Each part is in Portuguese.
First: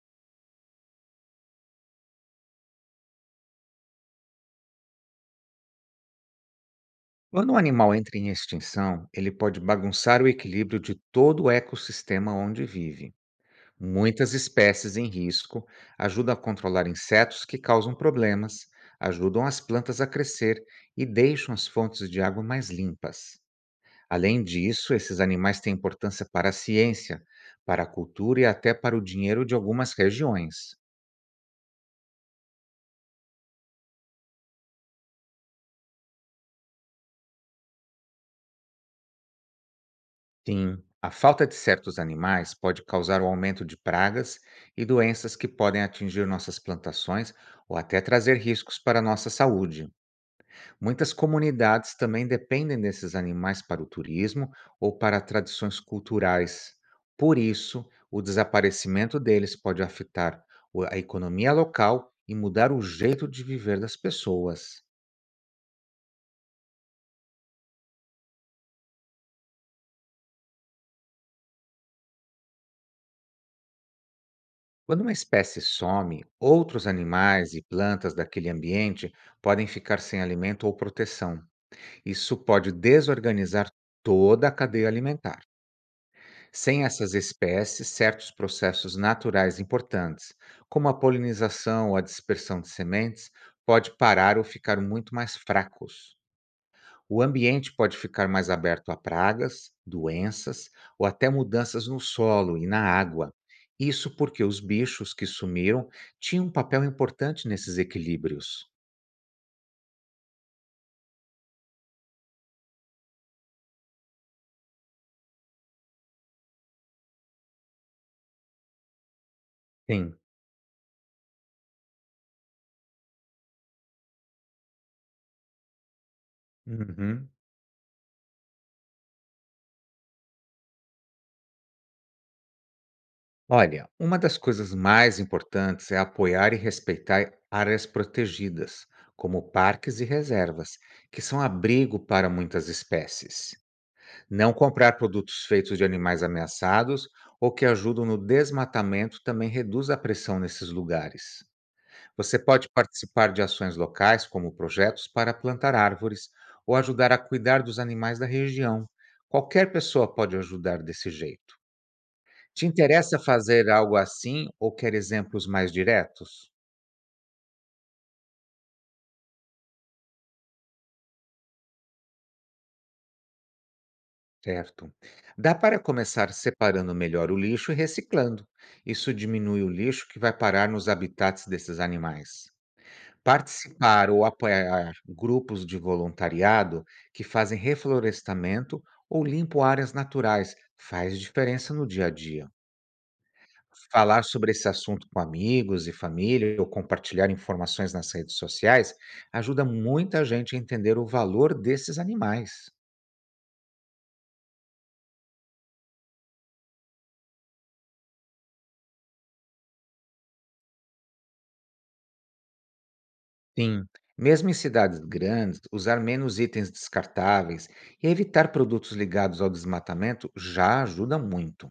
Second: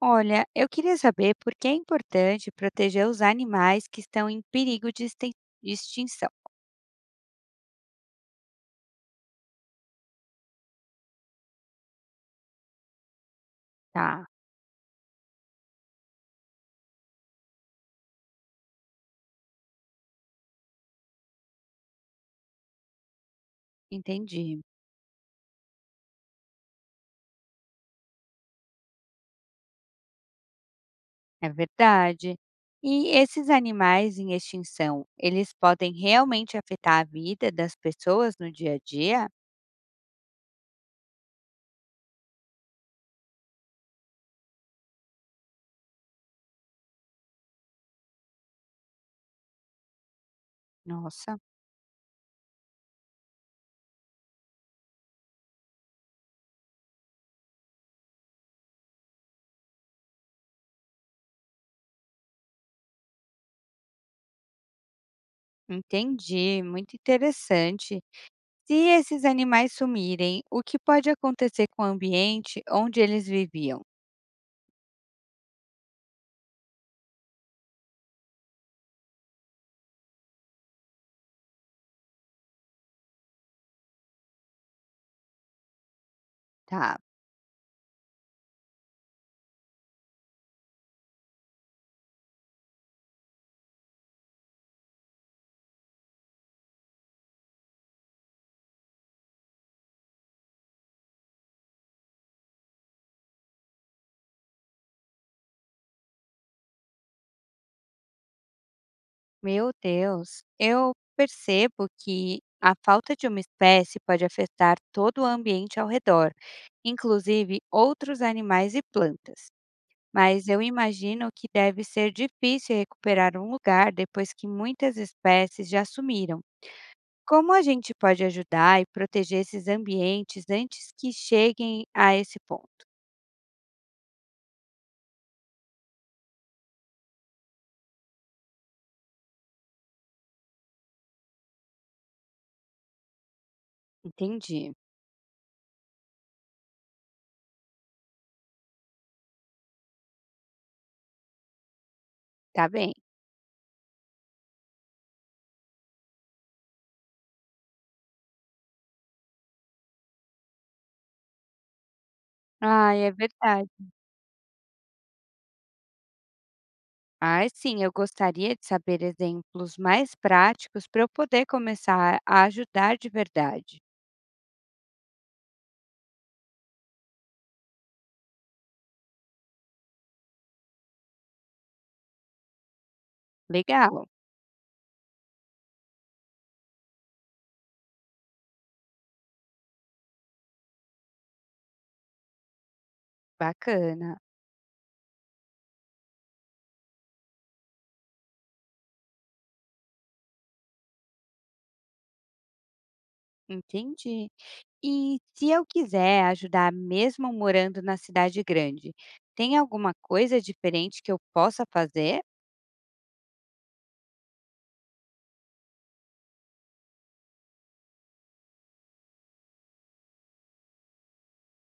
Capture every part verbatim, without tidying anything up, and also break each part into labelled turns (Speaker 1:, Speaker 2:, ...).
Speaker 1: Olha, eu queria saber por que é importante proteger os animais que estão em perigo de extin- de extinção.
Speaker 2: Quando um animal entra em extinção, ele pode bagunçar o equilíbrio de todo o ecossistema onde vive.
Speaker 1: Tá,
Speaker 2: Muitas espécies em risco ajudam a controlar insetos que causam problemas, ajudam as plantas a crescer e deixam as fontes de água mais limpas. Além
Speaker 1: entendi.
Speaker 2: disso, esses animais têm importância para a ciência, para a cultura e até para o dinheiro de algumas regiões.
Speaker 1: É verdade. E esses animais em extinção, eles podem realmente afetar a vida das pessoas no dia a dia?
Speaker 2: Sim, a falta de certos animais pode causar o aumento de pragas e doenças que podem atingir nossas plantações ou até trazer riscos para a nossa saúde. Muitas
Speaker 1: Nossa,
Speaker 2: comunidades também dependem desses animais para o turismo ou para tradições culturais. Por isso, o desaparecimento deles pode afetar o- a economia local e mudar o jeito de viver das pessoas.
Speaker 1: entendi. Muito interessante. Se esses animais sumirem, o que pode acontecer com o ambiente onde eles viviam?
Speaker 2: Quando uma espécie some, outros animais e plantas daquele ambiente podem ficar sem alimento ou proteção. Isso pode desorganizar toda a cadeia alimentar. Sem
Speaker 1: Tá.
Speaker 2: essas espécies, certos processos naturais importantes, como a polinização ou a dispersão de sementes, pode parar ou ficar muito mais fracos. O ambiente pode ficar mais aberto a pragas, doenças ou até mudanças no solo e na água. Isso porque os bichos que sumiram tinham um papel importante nesses equilíbrios.
Speaker 1: Meu Deus, eu percebo que a falta de uma espécie pode afetar todo o ambiente ao redor, inclusive outros animais e plantas.
Speaker 2: Sim.
Speaker 1: Mas eu imagino que deve ser difícil recuperar um lugar depois que muitas espécies já sumiram.
Speaker 2: Uhum.
Speaker 1: Como a gente pode ajudar e proteger esses ambientes antes que cheguem a esse ponto?
Speaker 2: Olha, uma das coisas mais importantes é apoiar e respeitar áreas protegidas, como parques e reservas, que são abrigo para muitas espécies. Não
Speaker 1: Entendi,
Speaker 2: comprar produtos feitos de animais ameaçados ou que ajudam no desmatamento também reduz a pressão nesses lugares. Você
Speaker 1: tá
Speaker 2: pode
Speaker 1: bem.
Speaker 2: participar de ações locais, como projetos para plantar árvores ou ajudar a cuidar dos animais da região. Qualquer pessoa pode ajudar desse jeito. Te
Speaker 1: Ah, é
Speaker 2: interessa
Speaker 1: verdade.
Speaker 2: fazer algo assim ou quer exemplos mais diretos?
Speaker 1: Ah, sim, eu gostaria de saber exemplos mais práticos para eu poder começar a ajudar de verdade.
Speaker 2: Certo. Dá para começar separando melhor o lixo e reciclando. Isso diminui o lixo que vai parar nos habitats desses animais.
Speaker 1: Legal,
Speaker 2: Participar ou apoiar grupos de voluntariado que fazem reflorestamento ou limpam áreas naturais faz diferença no dia a dia.
Speaker 1: bacana,
Speaker 2: Falar sobre esse assunto com amigos e família ou compartilhar informações nas redes sociais ajuda muita gente a entender o valor desses animais.
Speaker 1: entendi. E se eu quiser ajudar mesmo morando na cidade grande, tem alguma coisa diferente que eu possa fazer?
Speaker 2: Sim, mesmo em cidades grandes, usar menos itens descartáveis e evitar produtos ligados ao desmatamento já ajuda muito.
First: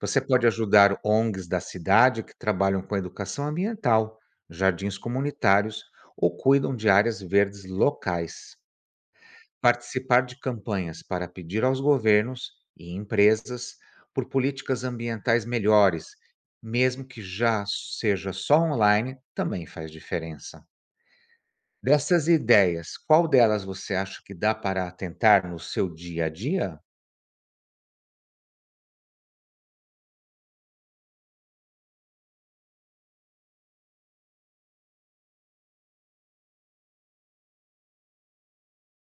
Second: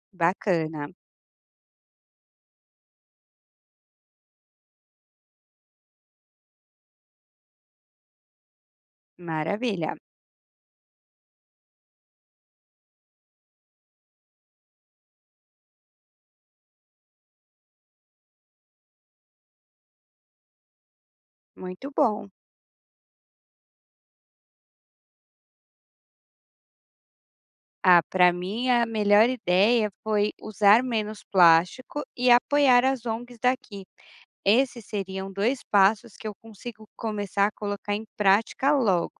Speaker 2: Você pode
Speaker 1: Bacana,
Speaker 2: ajudar ONGs da cidade que trabalham com educação ambiental, jardins comunitários ou cuidam de áreas verdes locais.
Speaker 1: maravilha,
Speaker 2: Participar de campanhas para pedir aos governos e empresas por políticas ambientais melhores, mesmo que já seja só online, também faz diferença.
Speaker 1: muito
Speaker 2: Dessas
Speaker 1: bom.
Speaker 2: ideias, qual delas você acha que dá para tentar no seu dia a dia?
Speaker 1: Ah, para mim a melhor ideia foi usar menos plástico e apoiar as O N Gs daqui. Esses seriam dois passos que eu consigo começar a colocar em prática logo.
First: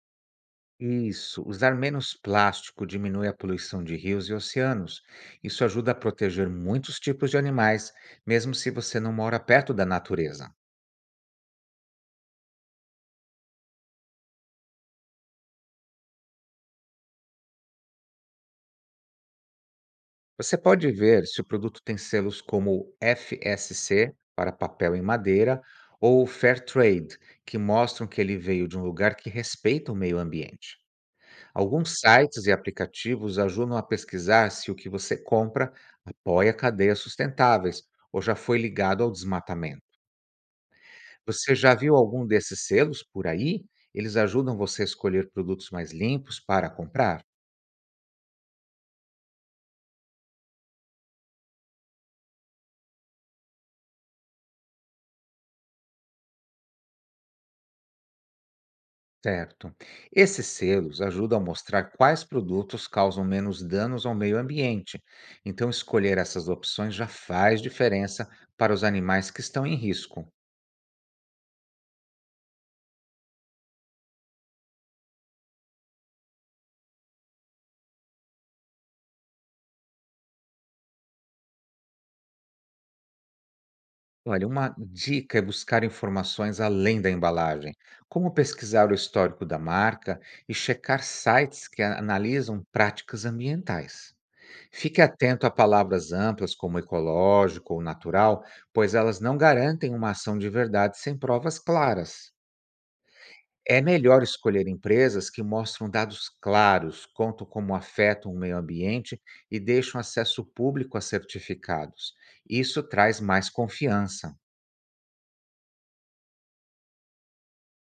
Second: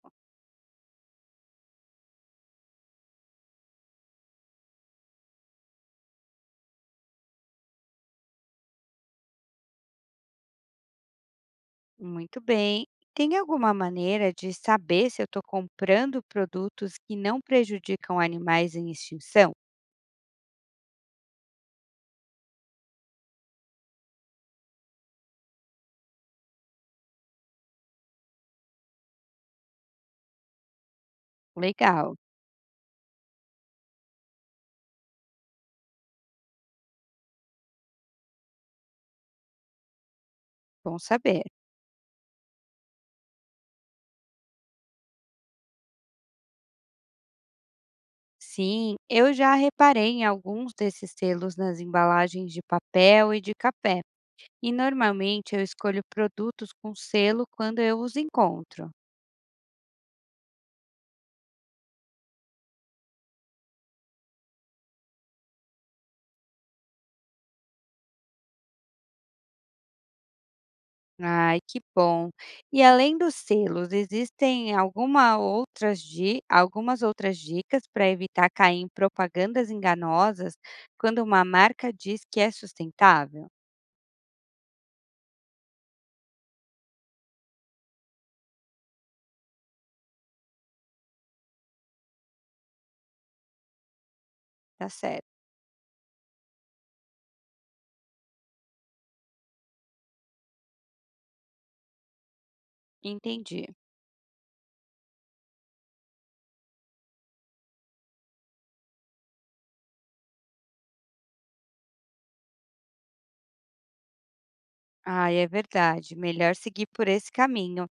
Speaker 2: Isso, usar menos plástico diminui a poluição de rios e oceanos. Isso ajuda a proteger muitos tipos de animais, mesmo se você não mora perto da natureza.
Speaker 1: Muito bem. Tem alguma maneira de saber se eu estou comprando produtos que não prejudicam animais em extinção?
Speaker 2: Você pode ver se o produto tem selos como F S C para papel e madeira ou Fair Trade, que mostram que ele veio de um lugar que respeita o meio ambiente. Alguns
Speaker 1: Legal,
Speaker 2: sites e aplicativos ajudam a pesquisar se o que você compra apoia cadeias sustentáveis ou já foi ligado ao desmatamento.
Speaker 1: bom saber.
Speaker 2: Você já viu algum desses selos por aí? Eles ajudam você a escolher produtos mais limpos para comprar?
Speaker 1: Sim, eu já reparei em alguns desses selos nas embalagens de papel e de café. E normalmente eu escolho produtos com selo quando eu os encontro.
Speaker 2: Certo. Esses selos ajudam a mostrar quais produtos causam menos danos ao meio ambiente. Então, escolher essas opções já faz diferença para os animais que estão em risco.
Speaker 1: Ai, que bom. E além dos selos, existem alguma outras di algumas outras dicas para evitar cair em propagandas enganosas quando uma marca diz que é sustentável?
Speaker 2: Olha, uma dica é buscar informações além da embalagem, como pesquisar o histórico da marca e checar sites que analisam práticas ambientais.
Speaker 1: Tá
Speaker 2: Fique
Speaker 1: certo,
Speaker 2: atento a palavras amplas como ecológico ou natural, pois elas não garantem uma ação de verdade sem provas claras.
Speaker 1: entendi.
Speaker 2: É melhor escolher empresas que mostram dados claros, contam como afetam o meio ambiente e deixam acesso público a certificados. Isso traz mais confiança.
Speaker 1: Ai, é verdade. Melhor seguir por esse caminho.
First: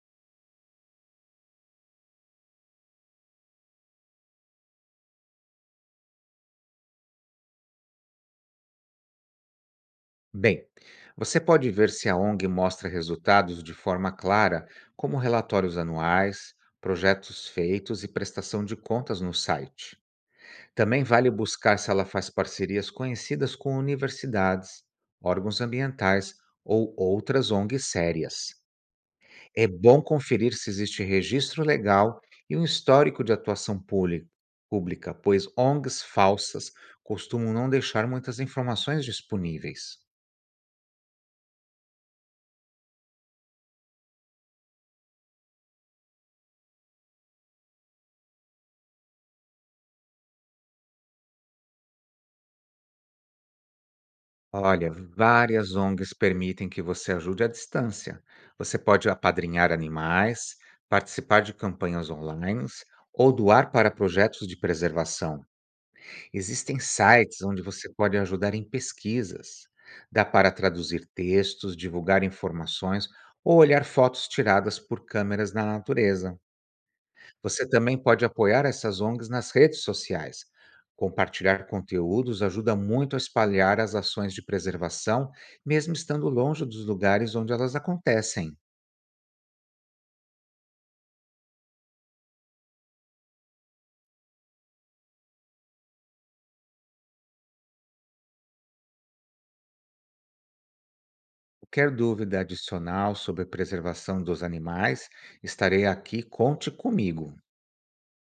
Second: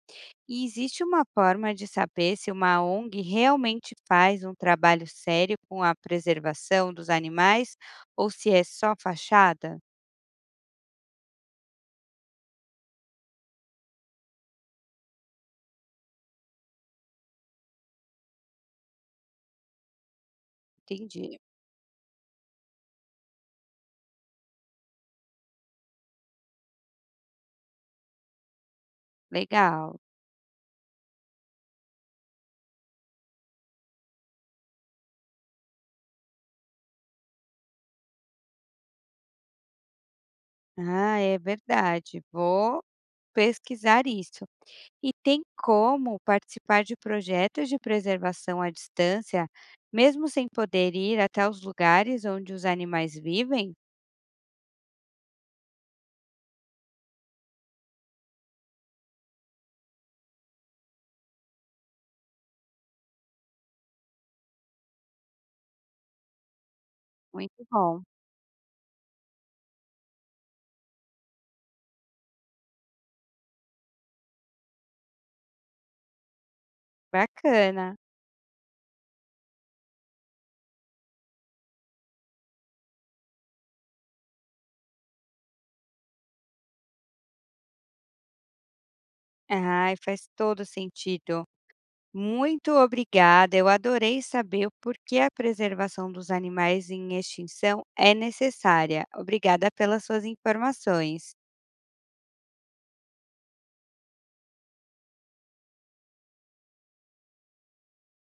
Speaker 1: E existe uma forma de saber se uma O N G realmente faz um trabalho sério com a preservação dos animais ou se é só fachada?
Speaker 2: Bem, você pode ver se a ONG mostra resultados de forma clara, como relatórios anuais, projetos feitos e prestação de contas no site. Também vale
Speaker 1: Entendi.
Speaker 2: buscar se ela faz parcerias conhecidas com universidades, órgãos ambientais ou outras ONGs sérias. É
Speaker 1: Legal.
Speaker 2: bom conferir se existe registro legal e um histórico de atuação púli- pública, pois ONGs falsas costumam não deixar muitas informações disponíveis.
Speaker 1: Ah, é verdade. Vou pesquisar isso. E tem como participar de projetos de preservação à distância, mesmo sem poder ir até os lugares onde os animais vivem?
Speaker 2: Olha, várias ONGs permitem que você ajude à distância. Você pode apadrinhar animais, participar de campanhas online ou doar para projetos de preservação. Existem sites onde
Speaker 1: Muito
Speaker 2: você
Speaker 1: bom.
Speaker 2: pode ajudar em pesquisas. Dá para traduzir textos, divulgar informações ou olhar fotos tiradas por câmeras na natureza. Você
Speaker 1: Bacana.
Speaker 2: também pode apoiar essas ONGs nas redes sociais. Compartilhar conteúdos ajuda muito a espalhar as ações de preservação, mesmo estando longe dos lugares onde elas acontecem.
Speaker 1: Ah, faz todo sentido. Muito obrigada, eu adorei saber o porquê a preservação dos animais em extinção é necessária. Obrigada pelas suas informações.
Speaker 2: Qualquer dúvida adicional sobre a preservação dos animais, estarei aqui, conte comigo.